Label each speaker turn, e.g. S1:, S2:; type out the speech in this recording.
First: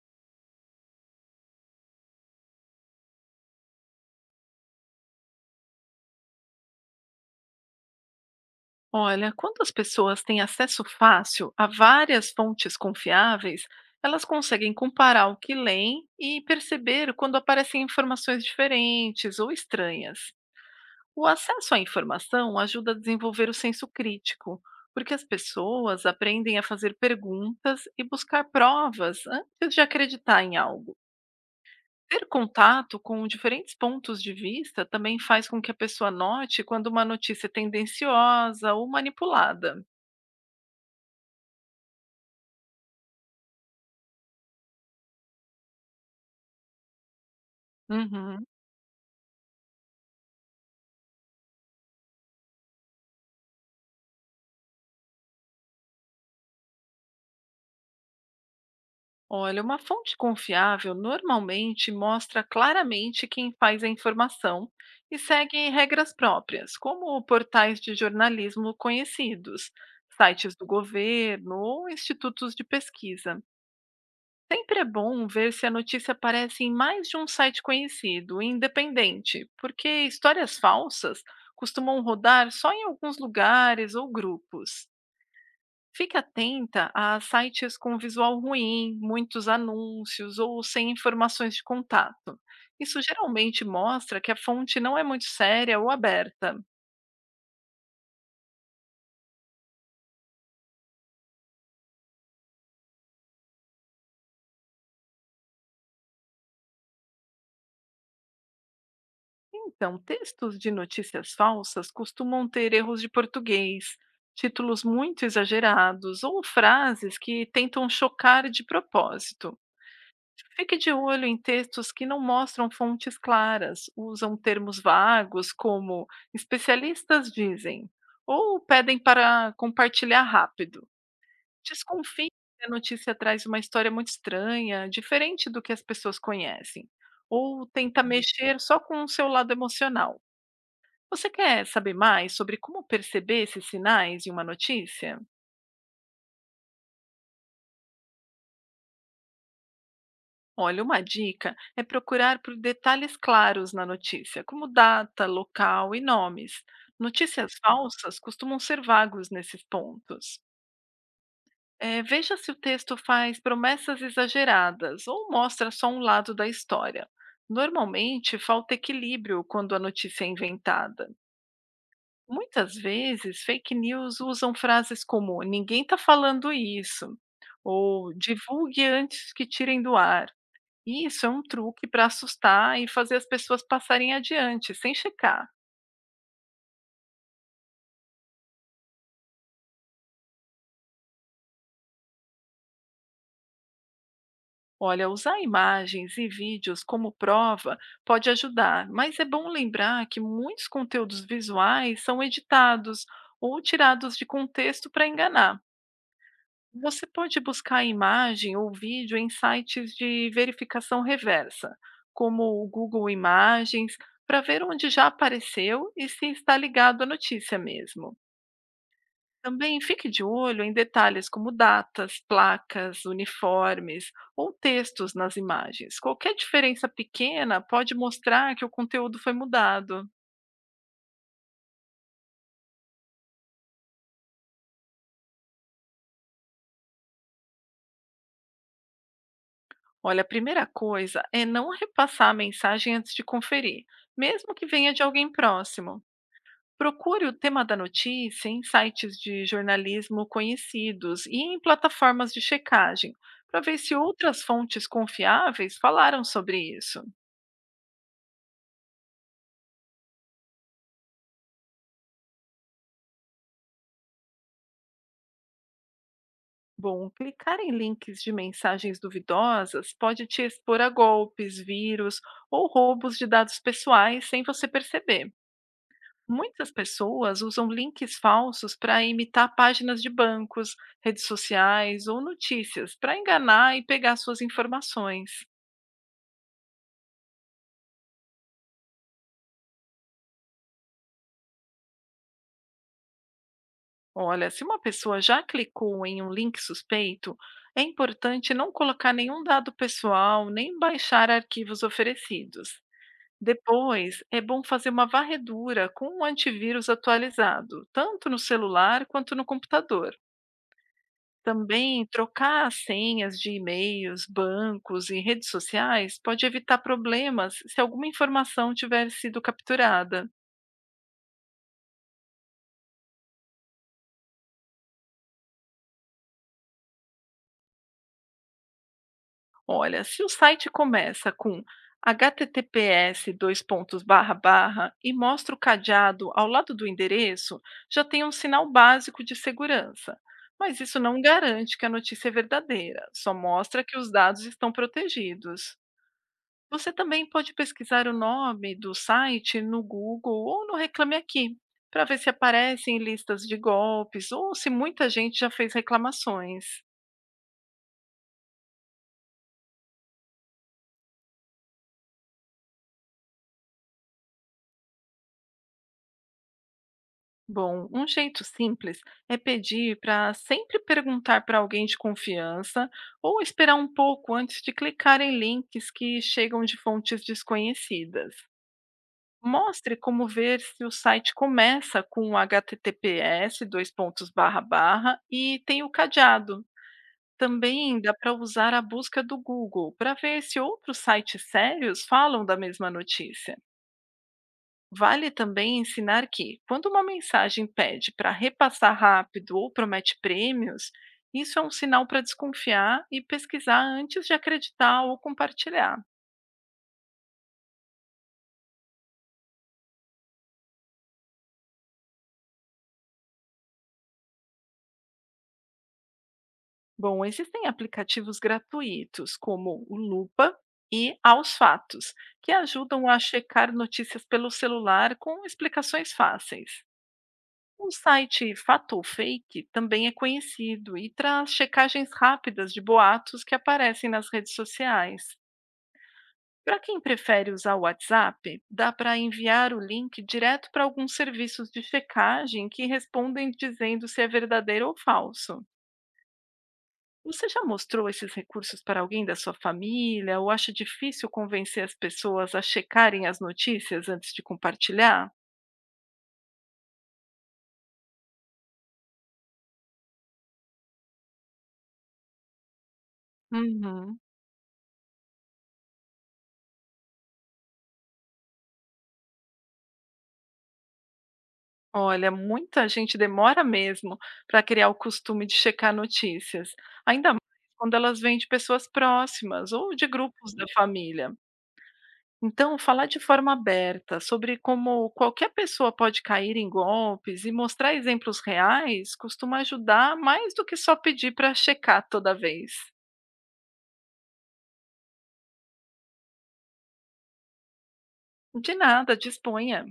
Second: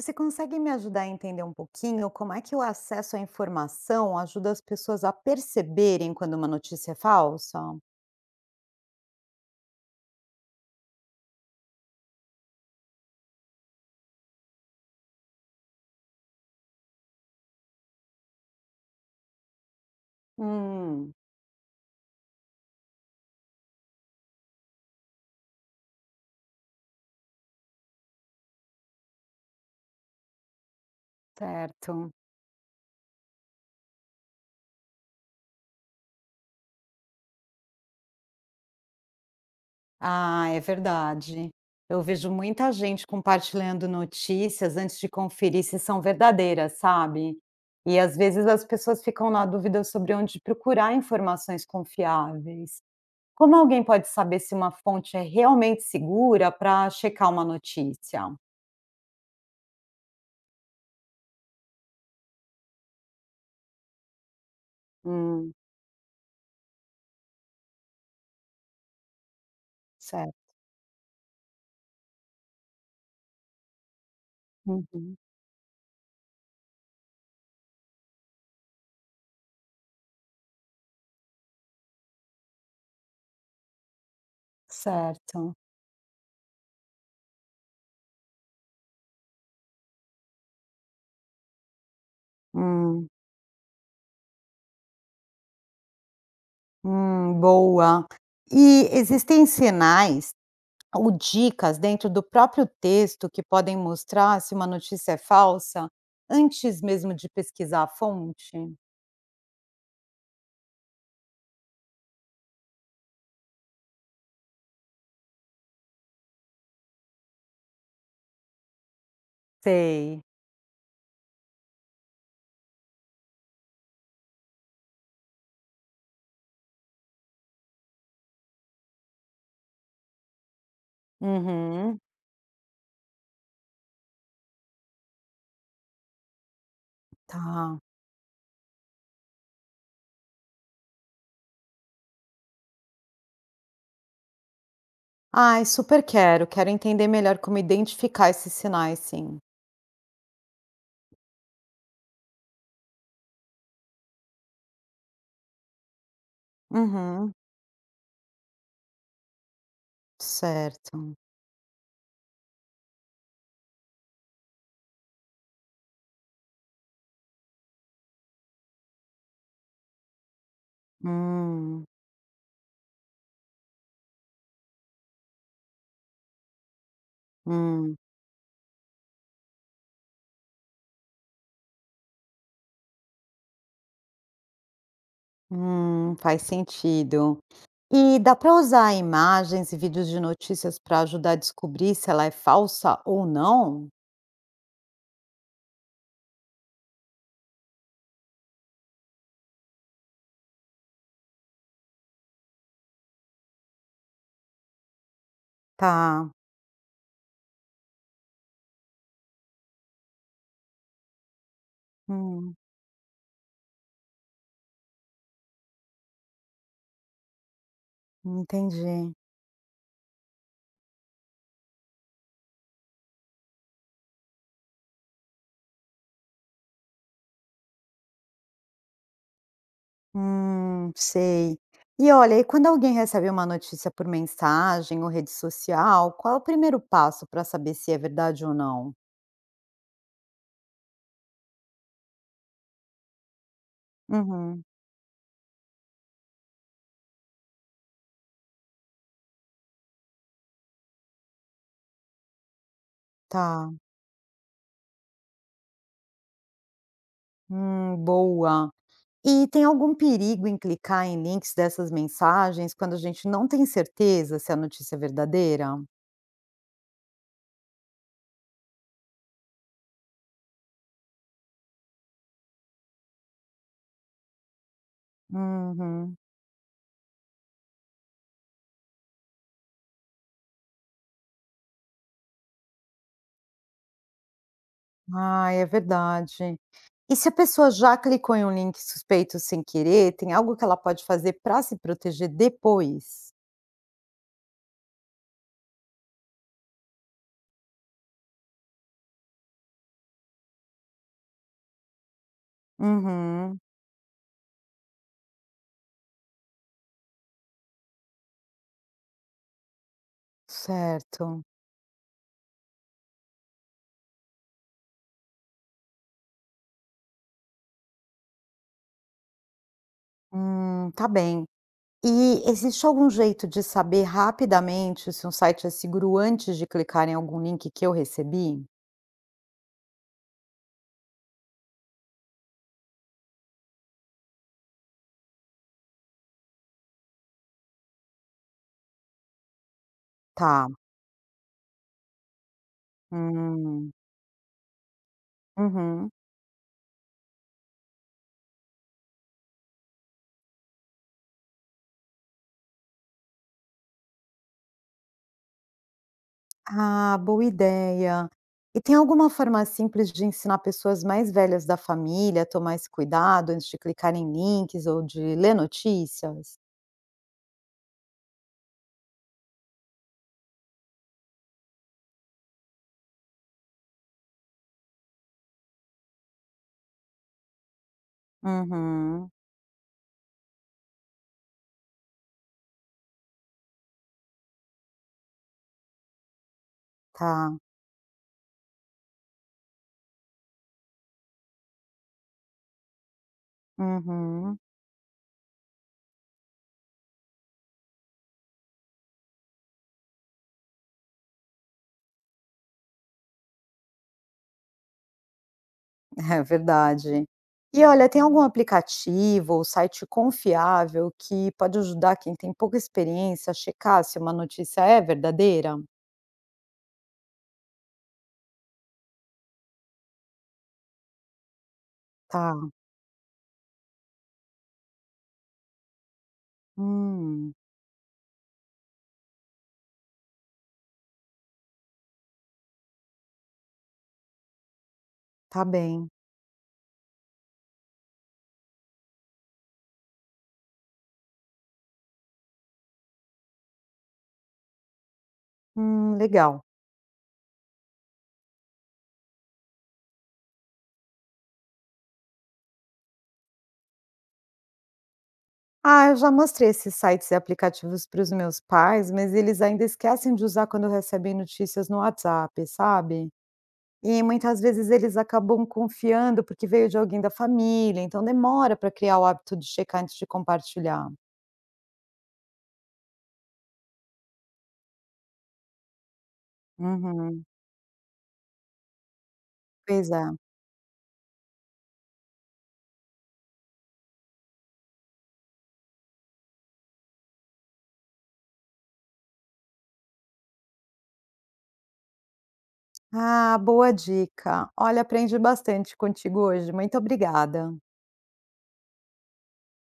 S1: Você consegue me ajudar a entender um pouquinho como é que o acesso à informação ajuda as pessoas a perceberem quando uma notícia é falsa?
S2: Olha, quando as pessoas têm acesso fácil a várias fontes confiáveis, elas conseguem comparar o que leem e perceber quando aparecem informações diferentes ou estranhas.
S1: Hum,
S2: O acesso à informação ajuda a desenvolver o senso crítico, porque as pessoas aprendem a fazer perguntas e buscar provas antes de acreditar em algo.
S1: certo.
S2: Ter contato com diferentes pontos de vista também faz com que a pessoa note quando uma notícia é tendenciosa ou manipulada.
S1: Ah, é verdade. Eu vejo muita gente compartilhando notícias antes de conferir se são verdadeiras, sabe? E às
S2: Uhum.
S1: vezes as pessoas ficam na dúvida sobre onde procurar informações confiáveis. Como alguém pode saber se uma fonte é realmente segura para checar uma notícia?
S2: Olha, uma fonte confiável normalmente mostra claramente quem faz a informação e
S1: Hum,
S2: segue regras próprias, como portais de jornalismo conhecidos,
S1: certo.
S2: sites do governo ou institutos de pesquisa. Sempre é
S1: Uhum,
S2: bom ver se a notícia aparece em mais de um site conhecido, independente, porque histórias falsas costumam rodar só em alguns lugares ou grupos.
S1: certo.
S2: Fique atenta a sites com visual ruim, muitos anúncios ou sem informações de contato. Isso
S1: Hum,
S2: geralmente mostra que a fonte não é muito séria ou aberta.
S1: hum, boa. E existem sinais ou dicas dentro do próprio texto que podem mostrar se uma notícia é falsa antes mesmo de pesquisar a fonte?
S2: Então, textos de notícias falsas costumam ter erros de português, títulos muito exagerados ou frases que tentam chocar de propósito.
S1: Sei.
S2: Fique de olho em textos que não mostram fontes claras, usam termos vagos como especialistas dizem, ou pedem para compartilhar rápido.
S1: Uhum,
S2: Desconfie se a notícia traz uma história muito estranha, diferente do que as pessoas conhecem, ou
S1: tá.
S2: tenta mexer só com o seu lado emocional. Você quer saber mais sobre como perceber esses sinais em uma notícia?
S1: Ai, super quero. Quero entender melhor como identificar esses sinais, sim.
S2: Olha, uma dica é procurar por detalhes claros na notícia, como data, local e nomes.
S1: Uhum,
S2: Notícias falsas costumam ser vagos nesses pontos.
S1: certo.
S2: Veja se o texto faz promessas exageradas ou mostra só um lado da história. Normalmente, falta equilíbrio quando a notícia é inventada.
S1: Hum,
S2: Muitas vezes, fake news usam frases como ninguém está falando isso,
S1: hum,
S2: ou divulgue antes que tirem do ar. Isso é um truque para assustar e fazer as pessoas passarem adiante, sem checar.
S1: hum, faz sentido. E dá para usar imagens e vídeos de notícias para ajudar a descobrir se ela é falsa ou não?
S2: Olha, usar imagens e vídeos como prova pode ajudar, mas é bom lembrar que muitos conteúdos visuais são editados ou tirados de contexto para enganar.
S1: Tá.
S2: Você pode buscar imagem ou vídeo em sites de verificação reversa,
S1: Hum,
S2: como o Google Imagens, para ver onde já apareceu e se está ligado à notícia mesmo.
S1: entendi.
S2: Também fique de olho em detalhes como datas, placas, uniformes ou textos nas imagens. Qualquer diferença pequena pode mostrar que o conteúdo foi mudado.
S1: Sei. E olha, e quando alguém recebe uma notícia por mensagem ou rede social, qual é o primeiro passo para saber se é verdade ou não?
S2: Olha, a primeira coisa é não repassar a mensagem antes de conferir, mesmo
S1: Uhum,
S2: que venha de alguém próximo. Procure o tema da notícia em sites de jornalismo conhecidos e em plataformas de checagem, para ver
S1: tá.
S2: se outras fontes confiáveis falaram sobre isso.
S1: Boa. E tem algum perigo em clicar em links dessas mensagens quando a gente não tem certeza se a notícia é verdadeira?
S2: Bom, clicar em links de mensagens duvidosas pode te expor a golpes, vírus ou roubos de dados pessoais sem você perceber.
S1: Uhum.
S2: Muitas pessoas usam links falsos para imitar páginas de bancos, redes sociais ou notícias para enganar e pegar suas informações.
S1: Ah, é verdade. E se a pessoa já clicou em um link suspeito sem querer, tem algo que ela pode fazer para se proteger depois?
S2: Olha, se uma pessoa já clicou em um link suspeito, é importante não colocar nenhum dado pessoal nem baixar arquivos oferecidos.
S1: Uhum,
S2: Depois, é bom fazer uma varredura com um antivírus atualizado, tanto no celular quanto no computador.
S1: certo.
S2: Também trocar as senhas de e-mails, bancos e redes sociais pode evitar problemas se alguma informação tiver sido capturada.
S1: Tá bem. E existe algum jeito de saber rapidamente se um site é seguro antes de clicar em algum link que eu recebi?
S2: Olha, se o site começa com https:// e mostra o cadeado ao lado do endereço, já tem um sinal básico de segurança.
S1: Tá.
S2: Mas isso não garante que a notícia é verdadeira, só mostra
S1: Hum,
S2: que os dados estão protegidos.
S1: uhum.
S2: Você também pode pesquisar o nome do site no Google ou no Reclame Aqui, para ver se aparecem listas de golpes ou se muita gente já fez reclamações.
S1: Ah, boa ideia. E tem alguma forma simples de ensinar pessoas mais velhas da família a tomar esse cuidado antes de clicar em links ou de ler notícias?
S2: Bom, um jeito simples é pedir para sempre perguntar para alguém de confiança ou esperar um pouco antes de clicar em links que chegam de fontes desconhecidas.
S1: Uhum,
S2: Mostre como ver se o site começa com https:// e tem o cadeado.
S1: tá.
S2: Também dá para usar a busca do Google para ver se outros sites sérios falam da mesma notícia.
S1: Uhum,
S2: Vale também ensinar que, quando uma mensagem pede para repassar rápido ou promete prêmios, isso é um sinal para desconfiar e pesquisar antes de acreditar ou compartilhar.
S1: é verdade. E olha, tem algum aplicativo ou site confiável que pode ajudar quem tem pouca experiência a checar se uma notícia é verdadeira?
S2: Bom, existem aplicativos gratuitos como o Lupa e Aos Fatos, que
S1: Tá.
S2: ajudam a checar notícias pelo celular com explicações fáceis.
S1: Hum,
S2: O site Fato ou Fake também é conhecido e traz checagens rápidas de boatos que aparecem nas redes sociais.
S1: tá bem.
S2: Para quem prefere usar o WhatsApp, dá para enviar o link direto para alguns serviços de checagem que respondem dizendo se é verdadeiro ou falso.
S1: Legal.
S2: Você já mostrou esses recursos para alguém da sua família ou acha difícil convencer as pessoas a checarem as notícias antes de compartilhar?
S1: Ah, eu já mostrei esses sites e aplicativos para os meus pais, mas eles ainda esquecem de usar quando recebem notícias no WhatsApp, sabe?
S2: Uhum.
S1: E muitas vezes eles acabam confiando porque veio de alguém da família, então demora para criar o hábito de checar antes de compartilhar.
S2: Olha, muita gente demora mesmo para criar o costume de checar notícias, ainda mais
S1: Uhum,
S2: quando elas vêm de pessoas próximas ou de
S1: pois é.
S2: grupos da família. Então, falar de forma aberta sobre como qualquer pessoa pode cair em golpes e mostrar exemplos reais costuma ajudar mais do que só pedir para checar toda vez.
S1: Ah, boa dica. Olha, aprendi bastante contigo hoje. Muito obrigada.
S2: De nada, disponha.